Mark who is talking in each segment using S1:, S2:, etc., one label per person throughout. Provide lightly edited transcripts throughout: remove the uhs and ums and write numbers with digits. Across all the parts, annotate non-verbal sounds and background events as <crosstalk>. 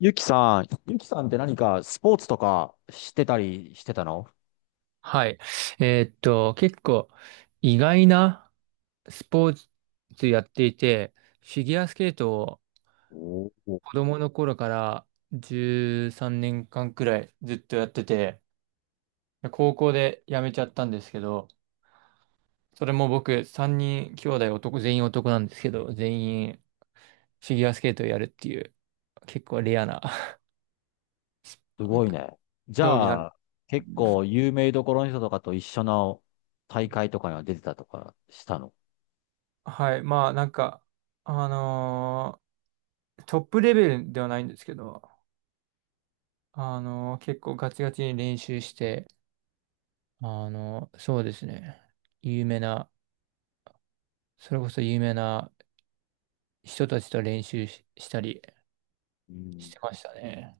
S1: ゆきさん、ゆきさんって何かスポーツとかしてたりしてたの？
S2: はい。結構意外なスポーツやっていて、フィギュアスケートを
S1: おー、
S2: 子供の頃から13年間くらいずっとやってて、高校で辞めちゃったんですけど、それも僕3人兄弟男、全員男なんですけど、全員フィギュアスケートをやるっていう結構レアな
S1: す
S2: <laughs> なん
S1: ごい
S2: か
S1: ね。じ
S2: 競技な
S1: ゃ
S2: ん。
S1: あ、結構有名どころの人とかと一緒の大会とかには出てたとかしたの？
S2: はい。まあなんか、あのトップレベルではないんですけど、結構ガチガチに練習して、そうですね。有名な、それこそ有名な人たちと練習し、したり
S1: う
S2: し
S1: ん。
S2: てましたね。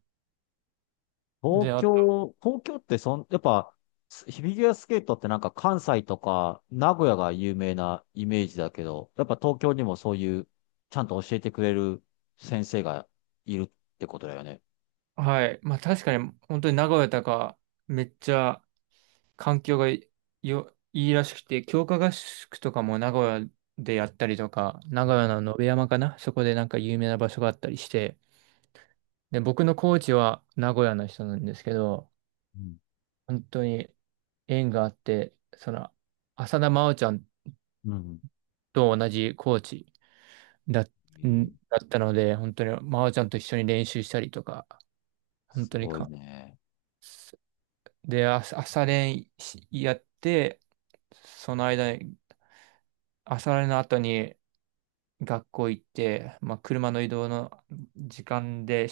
S2: で、
S1: 東
S2: あと、
S1: 京、東京ってやっぱ、フィギュアスケートってなんか関西とか名古屋が有名なイメージだけど、やっぱ東京にもそういう、ちゃんと教えてくれる先生がいるってことだよね。
S2: はい。まあ確かに、本当に名古屋とか、めっちゃ環境がいよ、いいらしくて、強化合宿とかも名古屋でやったりとか、名古
S1: う
S2: 屋の野辺山かな、そこでなんか有名な場所があったりして、で、僕のコーチは名古屋の人なんですけど、
S1: ん。
S2: 本当に縁があって、浅田真央ちゃん
S1: うん。
S2: と同じコーチだ、
S1: う
S2: ん
S1: ん。
S2: だったので、本当に真央ちゃんと一緒に練習したりとか、本
S1: す
S2: 当に
S1: ごい
S2: か、
S1: ね。
S2: で、朝練しやって、その間に、朝練の後に学校行って、まあ、車の移動の時間で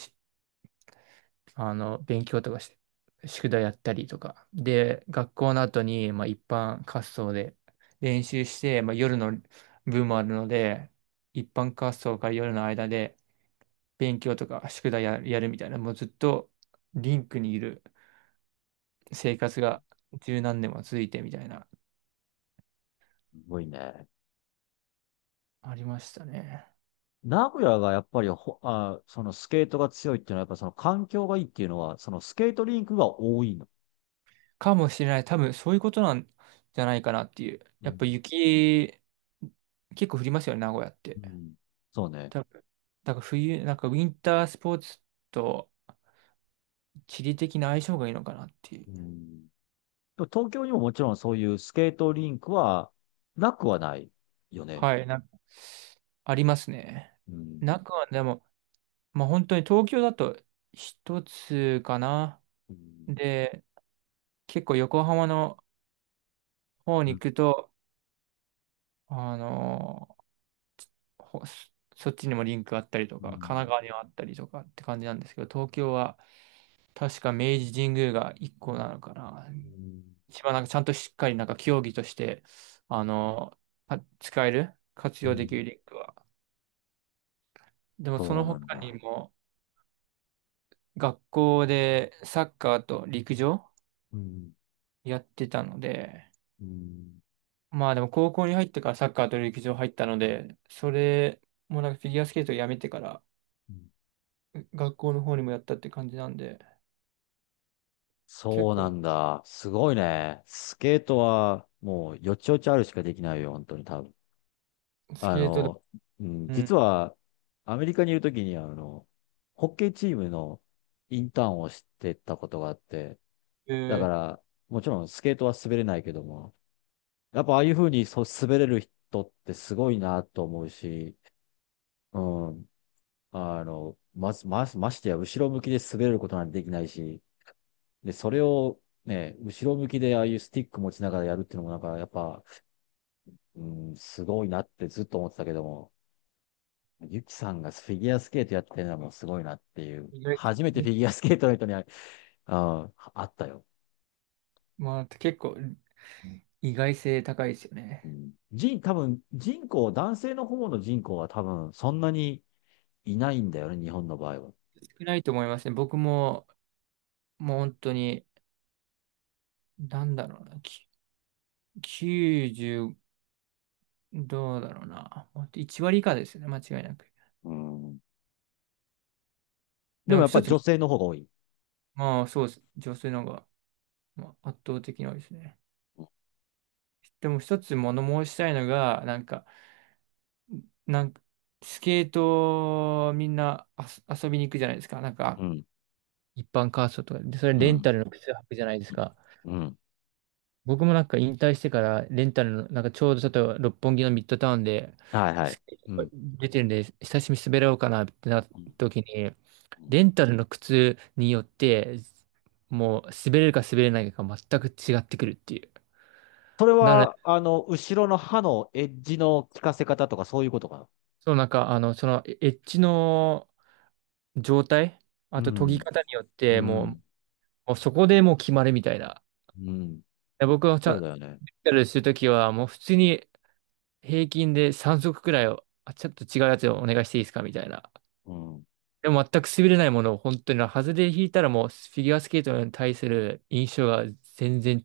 S2: 勉強とかして、宿題やったりとか。で、学校の後に、まあ、一般滑走で練習して、まあ、夜の部もあるので、一般滑走から夜の間で勉強とか宿題やるみたいな、もうずっとリンクにいる生活が十何年も続いてみたいな、
S1: すごいね。
S2: ありましたね。
S1: 名古屋がやっぱりあ、そのスケートが強いっていうのは、やっぱその環境がいいっていうのは、そのスケートリンクが多いの？
S2: かもしれない。多分そういうことなんじゃないかなっていう。
S1: う
S2: やっ
S1: ん。
S2: ぱ雪、結構降りますよね、名古屋っ
S1: う
S2: て。
S1: ん。そうね。
S2: だから冬、なんかウィンタースポーツと地理的な相性がいいのかなっていう。
S1: うん。でも東京にももちろんそういうスケートリンクはなくはないよね。
S2: はい、なんか、ありますね。
S1: うん。
S2: 中はでも、まあ本当に東京だと一つかな。
S1: うん。
S2: で、結構横浜の方
S1: う
S2: に
S1: ん。
S2: 行くと、あのーほそそっちにもリンクあったりと
S1: う
S2: か、神奈
S1: ん。
S2: 川にはあったりとかって感じなんですけど、東京は確か明治神宮が一個なのかな。
S1: うん。
S2: 一番なんかちゃんとしっかりなんか競技として、あの、使える、活
S1: う
S2: 用でき
S1: ん。
S2: るリンクは。でもそ
S1: そう
S2: の
S1: なん
S2: 他に
S1: だ。
S2: も学校でサッカーと陸上
S1: うん。
S2: やってたので、
S1: うん。
S2: まあでも高校に入ってからサッカーと陸上入ったので、それもなんかフィギュアスケートをやめてから
S1: うん。
S2: 学校の方にもやったって感じなんで、結
S1: そうな
S2: 構
S1: んだ。すごいね。スケートはもうよちよちあるしかできないよ、本当に多分。
S2: ス
S1: あ
S2: ケートだ、
S1: の、うん、
S2: うん、
S1: 実はアメリカにいるときにホッケーチームのインターンをしてたことがあって、
S2: え
S1: だか
S2: ー、
S1: らもちろんスケートは滑れないけども、やっぱああいうふうにそう滑れる人ってすごいなと思うし、うん、まず、ましてや後ろ向きで滑れることなんてできないし、で、それをね、後ろ向きでああいうスティック持ちながらやるっていうのもなんかやっぱ、うん、すごいなってずっと思ってたけども、ゆきさんがフィギュアスケートやってるのもすごいなっていう、
S2: 意外性
S1: 初めてフ
S2: ね、
S1: ィギュアスケートの人にあ、ああったよ。
S2: まあ結構意外性高いですよ
S1: う
S2: ね。
S1: ん、多分人口、男性の方の人口は多分そんなにいないんだよね、日本の場合は。
S2: 少ないと思いますね。僕ももう本当になんだろうな、90、どうだろうな。1割以下ですよね、間違いなく。
S1: うん。で
S2: で
S1: も
S2: も
S1: やっぱ
S2: 一
S1: り
S2: つ、
S1: 女性の方が多い。
S2: まあそうです。女性の方が、まあ、圧倒的に多いですね。でも一つ物申したいのが、なんかスケートみんな遊びに行くじゃないですか。なん
S1: う
S2: か、
S1: ん、
S2: 一般カーストとかで、それ
S1: う
S2: レン
S1: ん、
S2: タルの靴履くじゃないですか。
S1: うん。
S2: 僕もなんか引退してからレンタルの、なんかちょうどちょっと六本木のミッドタウンで、
S1: はいはい。
S2: す
S1: うん。
S2: 出てるんで、久しぶりに滑ろうかなってなっ
S1: う
S2: た
S1: ん
S2: 時に、
S1: うん、
S2: レンタルの靴によって、もう滑れるか滑れないかが全く違ってくるっていう。
S1: それ
S2: なので、
S1: は、後ろの歯のエッジの効かせ方とかそういうことかな？
S2: そうなんか、そのエッジの状態、
S1: う
S2: あと研ぎ
S1: ん、
S2: 方によっ
S1: う
S2: て、もう、
S1: ん、
S2: もうそこでもう決まるみたいな。
S1: うん。
S2: で僕はちゃん
S1: そう
S2: レン
S1: だよね。
S2: タルするときは、もう普通に平均で3足くらいを、ちょっと違うやつをお願いしていいですかみたいな。
S1: うん。
S2: でも全く滑れないものを本当に、外れ引いたらもうフィギュアスケートに対する印象が全然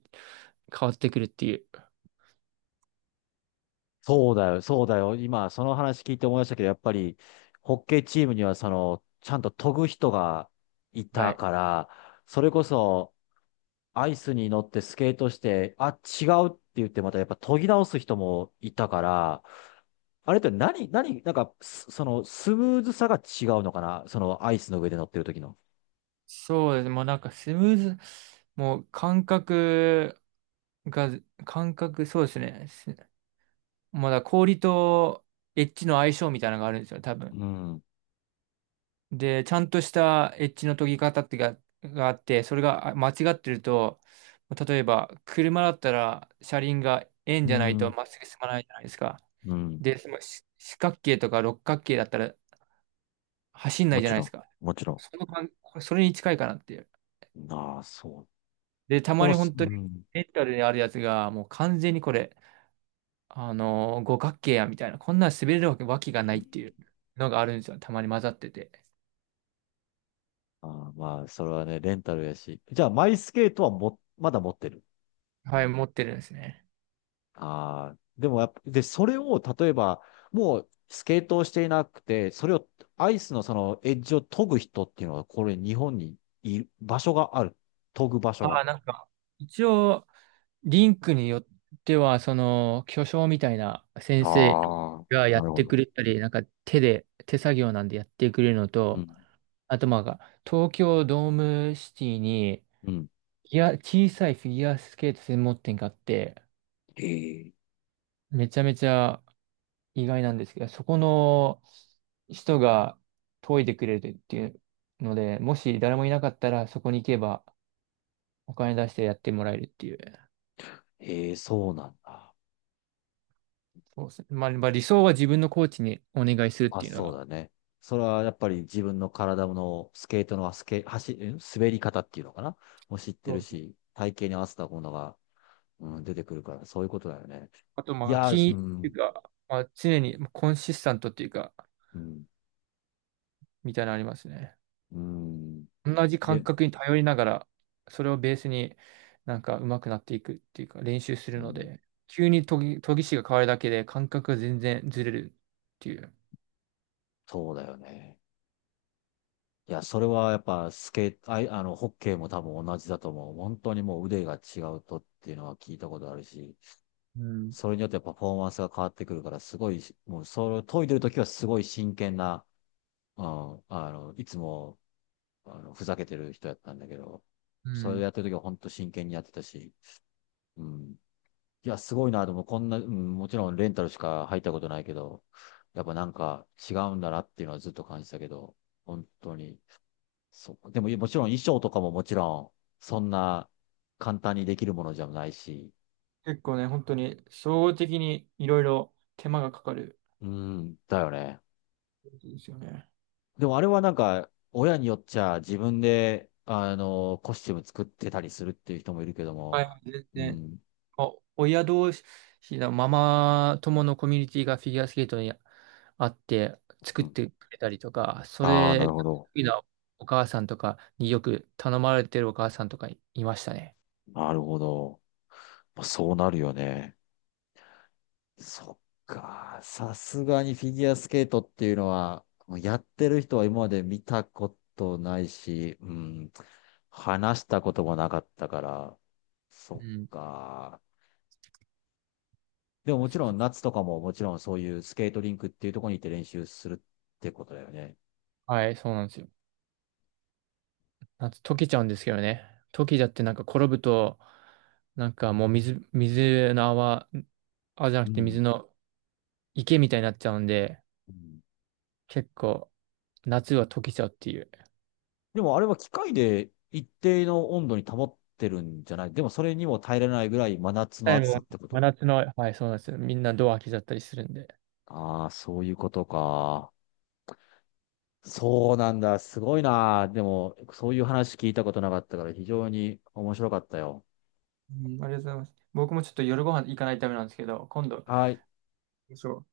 S2: 変わってくるっていう。
S1: そうだよ、そうだよ。今、その話聞いて思いましたけど、やっぱり、ホッケーチームには、その、ちゃんと研ぐ人がい
S2: は
S1: た
S2: い。
S1: から、それこそ、アイスに乗ってスケートして、あ、違うって言って、またやっぱ研ぎ直す人もいたから、あれってなんか、すその、スムーズさが違うのかな、その、アイスの上で乗ってる時の。
S2: そうです。もうなんかスムーズ、もう感覚が、感覚、そうですね。まだ氷とエッジの相性みたいなのがあるんですよ、多分。
S1: うん。
S2: で、ちゃんとしたエッジの研ぎ方ってがあって、それが間違ってると、例えば車だったら車輪が円じ
S1: う
S2: ゃないと
S1: ん、
S2: まっすぐ進まないじゃないですか。
S1: うん、
S2: で、その四角形とか六角形だったら走んな
S1: も
S2: いじゃ
S1: ち
S2: ない
S1: ろ
S2: で
S1: ん、
S2: すか。
S1: もちろ
S2: その感れそれに近いかなっていう。
S1: ん。ああ、そう。
S2: で、た
S1: で
S2: ま
S1: も、
S2: に本
S1: う
S2: 当に
S1: ん。
S2: メンタルであるやつがもう完全にこれ、五角形やみたいな、こんなん滑れるわけがないっていうのがあるんですよ。たまに混ざってて。
S1: ああ、まあ、それはね、レンタルやし。じゃあ、マイスケートはまだ持ってる？
S2: はい、持ってるんですね。
S1: ああ、でもやっぱ、で、それを、例えば、もう、スケートをしていなくて、それを、アイスのその、エッジを研ぐ人っていうのは、これ、日本にいる、場所がある？研ぐ場所
S2: あ
S1: が？
S2: あ、なんか、一応、リンクによっては、巨匠みたいな先
S1: あ
S2: 生
S1: あ、
S2: がや
S1: な
S2: っ
S1: るほ
S2: てく
S1: ど。
S2: れたり、なんか手作業なんでやってくれるの
S1: う
S2: と、
S1: ん。
S2: あとまあ、東京ドームシティに、
S1: うん。
S2: いや、小さいフィギュアスケート専門店があって、
S1: ええ、
S2: めちゃめちゃ意外なんですけど、そこの人が研いでくれるっていうので、もし誰もいなかったら、そこに行けばお金出してやってもらえるっていう。
S1: ええ、そうなんだ。
S2: そうですね。まあ理想は自分のコーチにお願いするっ
S1: まあ
S2: ていうの
S1: そう
S2: が。
S1: だね。それはやっぱり自分の体のスケートのスケ、走、ん滑り方っていうのかな、もう知って
S2: そ
S1: る
S2: う
S1: し、体型に合わせたものが、うん、出てくるから、そういうことだよね。
S2: あと、
S1: い
S2: まあ、
S1: やー、
S2: 金
S1: う
S2: ってい
S1: ん、
S2: うか、まあ、常にコンシスタントっていうか、
S1: うん、
S2: みたいなのありますね。
S1: うん。
S2: 同じ感
S1: で、
S2: 覚に頼りながら、それをベースになんか上手くなっていくっていうか、練習す
S1: う
S2: るの
S1: ん、
S2: で、急に研ぎ師が変わるだけで感覚が全然ずれるっていう。
S1: そうだよね。いや、それはやっぱスケート、ホッケーも多分同じだと思う。本当にもう腕が違うとっていうのは聞いたことあるし、
S2: うん。
S1: それによってパフォーマンスが変わってくるから、すごい、もうそれを研いでるときはすごい真剣な、うん、いつも、ふざけてる人やったんだけど、
S2: う
S1: それ
S2: ん。
S1: やってる時は本当真剣にやってたし、うん。いや、すごいな、でもこんな、うん、もちろんレンタルしか入ったことないけど、やっぱなんか違うんだなっていうのはずっと感じたけど、本当に、そう。でも、もちろん衣装とかももちろん、そんな簡単にできるものじゃないし、
S2: 結構ね、本当に、総合的にいろいろ手間がかかる
S1: うん、だよね。
S2: んですよね。
S1: でもあれはなんか、親によっちゃ自分で、コスチューム作ってたりするっていう人もいるけど
S2: は
S1: も、
S2: い、全
S1: う
S2: 然。
S1: ん、
S2: 親同士のママ友のコミュニティがフィギュアスケートにあって作
S1: う
S2: っ
S1: ん。
S2: てくれたりとか、そ
S1: ああ、な
S2: れ
S1: るほ
S2: が
S1: ど。
S2: 得意なお母さんとかによく頼まれてるお母さんとかいましたね。
S1: なるほど。まあ、そうなるよね。そっか。さすがにフィギュアスケートっていうのは、もうやってる人は今まで見たことないし、うん、話したこともなかったから、そ
S2: う
S1: っ
S2: ん。
S1: か。でももちろん
S2: そ
S1: 夏とかももちろんそういうスケートリンクっていうところに行って練習するってことだよね。
S2: はい、そうなんですよ。溶けちゃうんですけどね。溶けちゃってなんか転ぶと、なんかもう水の泡、泡じゃな
S1: う
S2: くて水
S1: ん。
S2: の池みたいになっちゃうんで、
S1: うん。
S2: 結構夏は溶けちゃうっていう。
S1: でもあれは機械で一定の温度に保ってるんじゃない？でもそれにも耐えられないぐらい真夏の
S2: はい、
S1: 暑
S2: も
S1: さっ
S2: う
S1: てこ
S2: 真
S1: と？
S2: 夏の、はい、そうなんですよ。みんなドア開けちゃったりするんで。
S1: ああー、そういうことか。そうなんだ。すごいな。でも、そういう話聞いたことなかったから非常に面白かったよ。
S2: うん、ありがとうございます。僕もちょっと夜ご飯行かないためなんですけど、今度、
S1: はい。
S2: そう。